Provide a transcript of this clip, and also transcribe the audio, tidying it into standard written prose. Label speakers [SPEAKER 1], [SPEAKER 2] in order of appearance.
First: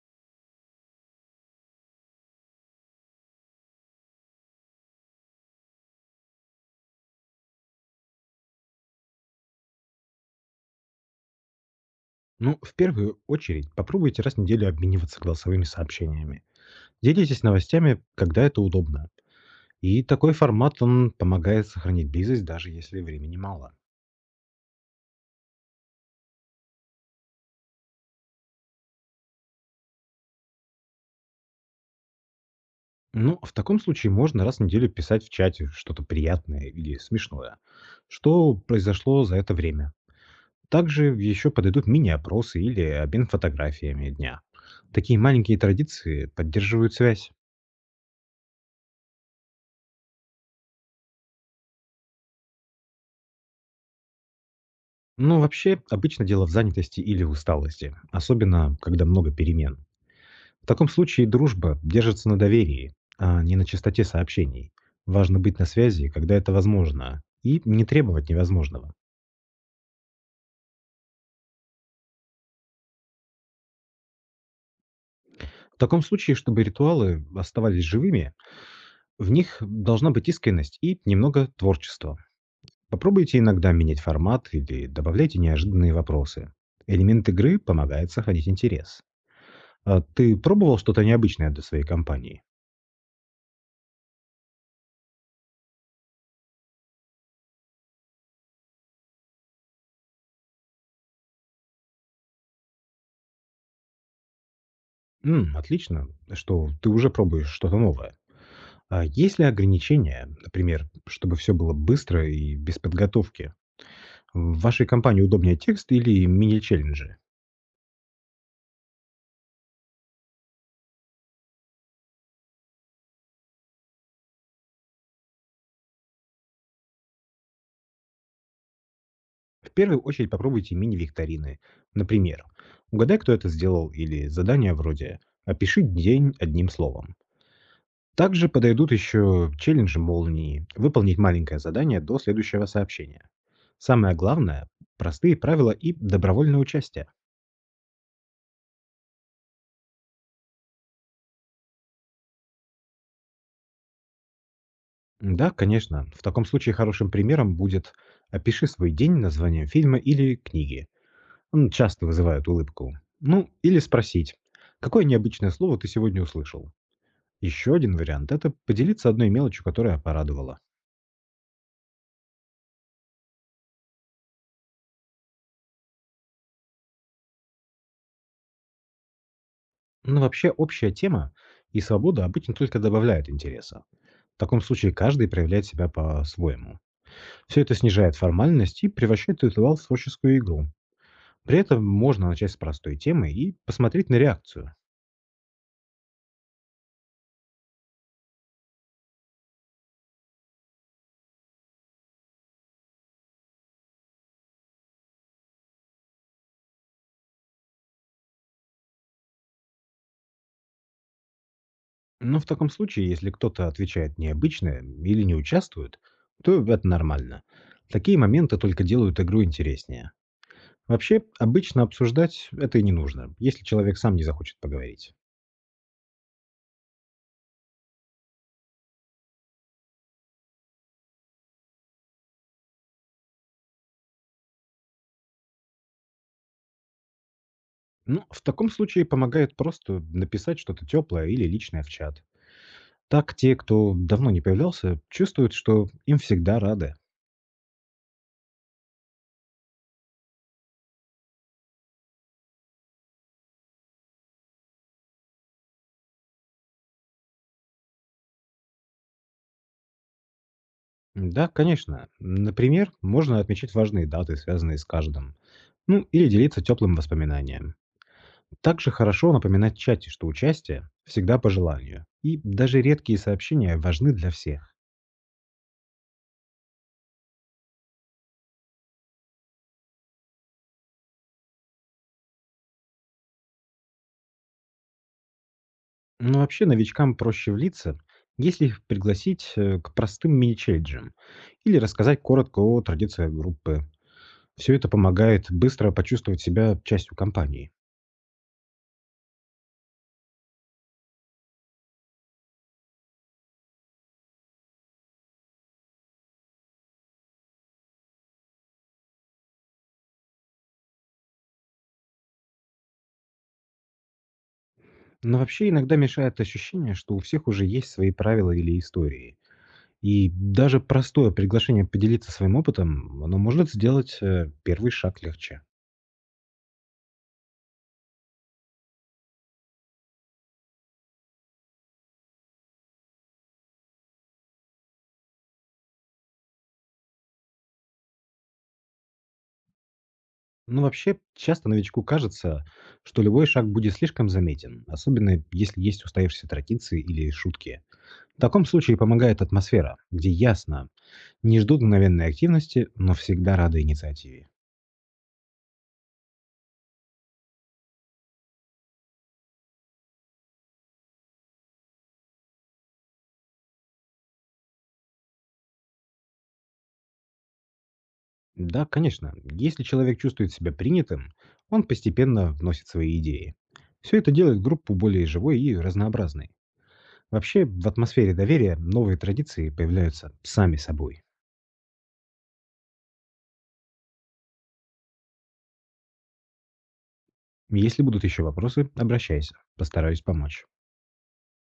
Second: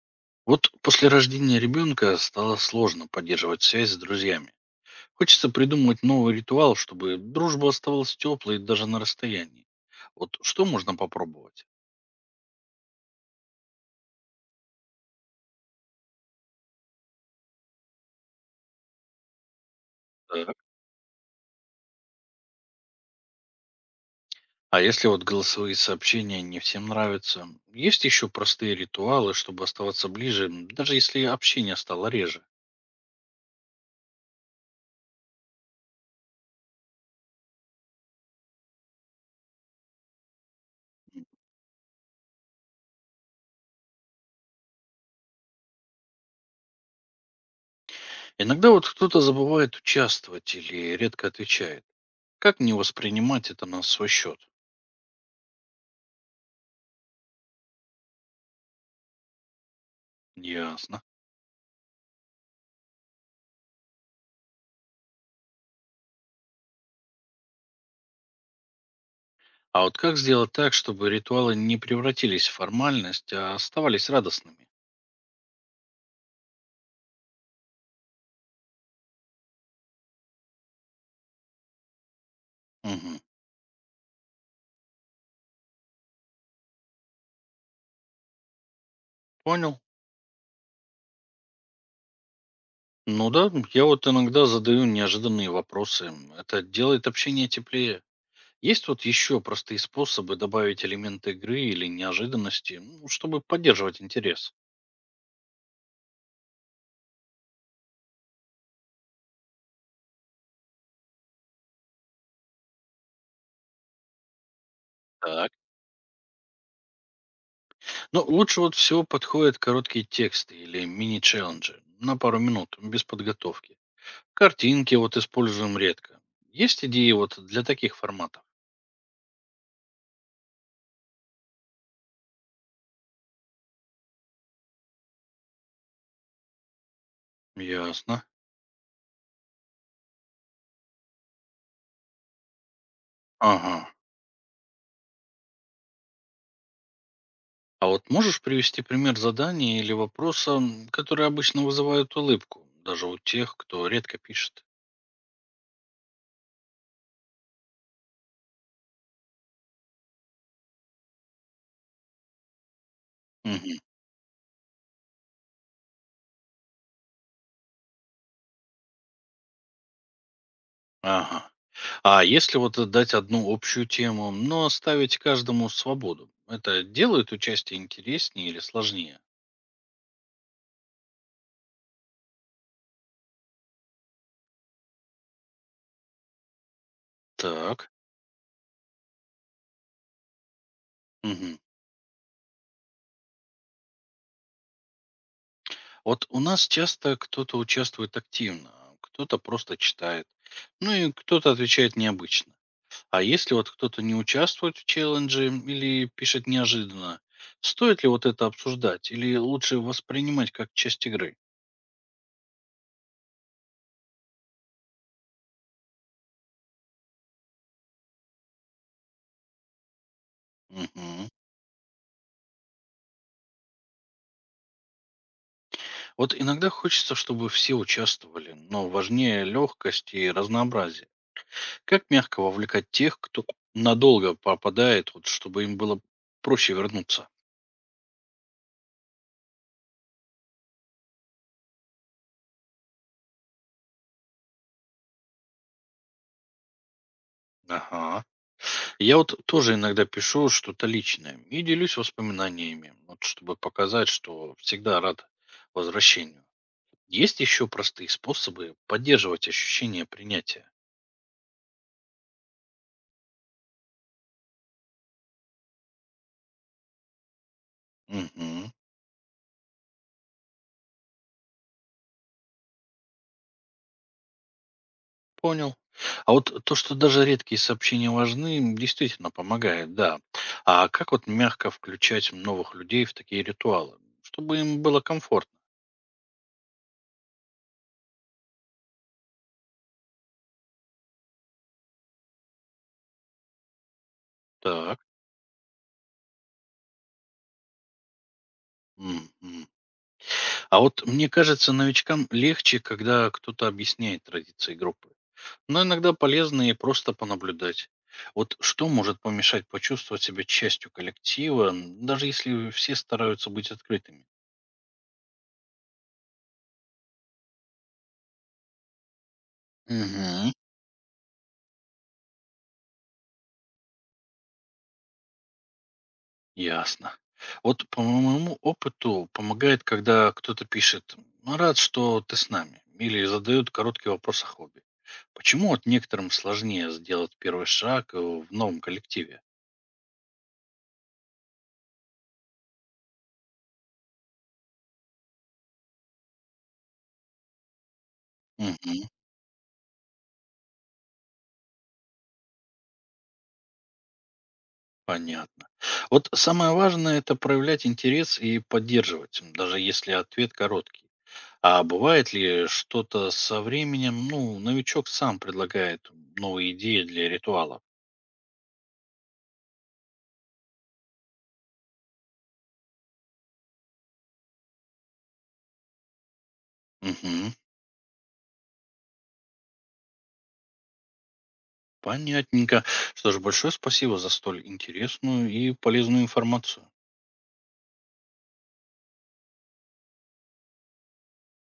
[SPEAKER 1] Вот после рождения ребенка стало сложно поддерживать связь с друзьями. Хочется придумать новый ритуал, чтобы дружба оставалась теплой даже на расстоянии. Вот что можно попробовать?
[SPEAKER 2] Ну, в первую очередь, попробуйте раз в неделю обмениваться голосовыми сообщениями. Делитесь новостями, когда это удобно. И такой
[SPEAKER 1] Так.
[SPEAKER 2] формат, он помогает сохранить близость, даже если времени мало.
[SPEAKER 1] А если вот голосовые сообщения не всем нравятся, есть еще простые ритуалы, чтобы оставаться ближе, даже если общение стало реже.
[SPEAKER 2] Ну, в таком случае можно раз в неделю писать в чате что-то приятное или смешное, что произошло за это время. Также еще подойдут мини-опросы или обмен фотографиями дня. Такие маленькие традиции поддерживают связь.
[SPEAKER 1] Иногда вот кто-то забывает участвовать или редко отвечает. Как не воспринимать это на свой счет?
[SPEAKER 2] Ну, вообще, обычно дело в занятости или усталости, особенно когда много перемен. В таком
[SPEAKER 1] Ясно.
[SPEAKER 2] случае дружба держится на доверии, а не на частоте сообщений. Важно быть на связи, когда это возможно, и не требовать невозможного.
[SPEAKER 1] А вот как сделать так, чтобы ритуалы не превратились в формальность, а оставались радостными?
[SPEAKER 2] В таком случае, чтобы ритуалы оставались живыми, в них должна быть искренность и немного творчества.
[SPEAKER 1] Мгм.
[SPEAKER 2] Попробуйте иногда менять формат или добавляйте неожиданные вопросы. Элемент игры помогает сохранить интерес.
[SPEAKER 1] Понял.
[SPEAKER 2] А ты пробовал что-то необычное для своей компании?
[SPEAKER 1] Ну да, я вот иногда задаю неожиданные вопросы. Это делает общение теплее. Есть вот еще простые способы добавить элемент игры или неожиданности, ну, чтобы поддерживать интерес.
[SPEAKER 2] Отлично, что ты уже пробуешь что-то новое. А есть ли ограничения, например, чтобы все было быстро и без подготовки? В вашей компании
[SPEAKER 1] Так.
[SPEAKER 2] удобнее текст или мини-челленджи?
[SPEAKER 1] Но лучше вот всего подходят короткие тексты или мини-челленджи на пару минут, без подготовки. Картинки вот используем редко. Есть идеи вот для таких форматов?
[SPEAKER 2] В первую очередь попробуйте мини-викторины. Например, угадай, кто это сделал, или задание вроде «Опиши день одним словом».
[SPEAKER 1] Ясно.
[SPEAKER 2] Также подойдут еще челленджи молнии, выполнить маленькое задание до следующего сообщения.
[SPEAKER 1] Ага.
[SPEAKER 2] Самое главное– простые правила и добровольное участие.
[SPEAKER 1] А вот можешь привести пример задания или вопроса, которые обычно вызывают улыбку, даже у тех, кто редко пишет?
[SPEAKER 2] Да, конечно. В таком случае хорошим примером будет «Опиши свой день названием фильма или книги». Он часто вызывает улыбку. Ну,
[SPEAKER 1] Мгм.
[SPEAKER 2] или спросить, какое необычное слово ты сегодня услышал? Еще один вариант– это поделиться одной мелочью, которая порадовала.
[SPEAKER 1] Ага. А если вот дать одну общую тему, но оставить каждому свободу, это делает участие интереснее или сложнее?
[SPEAKER 2] Но вообще общая тема и свобода обычно только добавляют интереса. В таком случае каждый проявляет себя по-своему. Все это
[SPEAKER 1] Так.
[SPEAKER 2] снижает формальность и превращает ритуал в творческую игру.
[SPEAKER 1] Мгм.
[SPEAKER 2] При этом можно начать с простой темы и посмотреть на реакцию.
[SPEAKER 1] Вот у нас часто кто-то участвует активно, а кто-то просто читает, ну и кто-то отвечает необычно. А если вот кто-то не участвует в челлендже или пишет неожиданно, стоит ли вот это обсуждать или лучше воспринимать как часть игры?
[SPEAKER 2] Но в таком случае, если кто-то отвечает необычно или не участвует, то это нормально. Такие моменты только делают игру интереснее. Вообще,
[SPEAKER 1] Мгм.
[SPEAKER 2] обычно обсуждать это и не нужно, если человек сам не захочет поговорить.
[SPEAKER 1] Вот иногда хочется, чтобы все участвовали, но важнее легкость и разнообразие. Как мягко вовлекать тех, кто надолго попадает, вот, чтобы им было проще вернуться?
[SPEAKER 2] Ну, в таком случае помогает просто написать что-то теплое или личное в чат. Так те, кто давно не появлялся, чувствуют, что им всегда рады.
[SPEAKER 1] Ага. Я вот тоже иногда пишу что-то личное и делюсь воспоминаниями, вот, чтобы показать, что всегда рад возвращению. Есть еще простые способы поддерживать ощущение принятия.
[SPEAKER 2] Да, конечно. Например, можно отмечать важные даты, связанные с каждым. Ну, или делиться теплым воспоминанием.
[SPEAKER 1] Мгм.
[SPEAKER 2] Также хорошо напоминать в чате, что участие всегда по желанию, и даже редкие сообщения важны для всех.
[SPEAKER 1] Понял. А вот то, что даже редкие сообщения важны, действительно помогает, да. А как вот мягко включать новых людей в такие ритуалы, чтобы им было комфортно?
[SPEAKER 2] Но вообще новичкам проще влиться, если их пригласить к простым мини-челленджам или рассказать коротко о традициях группы. Все это
[SPEAKER 1] Так.
[SPEAKER 2] помогает быстро почувствовать себя частью компании.
[SPEAKER 1] Мгм. А вот мне кажется, новичкам легче, когда кто-то объясняет традиции группы. Но иногда полезно и просто понаблюдать. Вот что может помешать почувствовать себя частью коллектива, даже если все стараются быть открытыми?
[SPEAKER 2] Но вообще иногда мешает ощущение, что у всех уже есть свои правила или истории. И
[SPEAKER 1] Мгм.
[SPEAKER 2] даже простое приглашение поделиться своим опытом, оно может сделать первый шаг легче.
[SPEAKER 1] Ясно. Вот по моему опыту помогает, когда кто-то пишет «Ну, «Рад, что ты с нами» или задают короткий вопрос о хобби. Почему вот некоторым сложнее сделать первый шаг в новом коллективе?
[SPEAKER 2] Ну, вообще, часто новичку кажется, что любой шаг будет слишком заметен, особенно если есть устоявшиеся традиции или шутки. В таком случае
[SPEAKER 1] Мгм.
[SPEAKER 2] помогает атмосфера, где ясно, не ждут мгновенной активности, но всегда рады инициативе.
[SPEAKER 1] Понятно. Вот самое важное– это проявлять интерес и поддерживать, даже если ответ короткий. А бывает ли что-то со временем, ну, новичок сам предлагает новые идеи для ритуалов?
[SPEAKER 2] Да, конечно, если человек чувствует себя принятым, он постепенно вносит свои идеи. Все это делает группу более живой и разнообразной.
[SPEAKER 1] Угу,
[SPEAKER 2] Вообще, в атмосфере доверия новые традиции появляются сами собой.
[SPEAKER 1] понятненько. Что ж, большое спасибо за столь интересную и полезную информацию.
[SPEAKER 2] Если будут еще вопросы, обращайся, постараюсь помочь.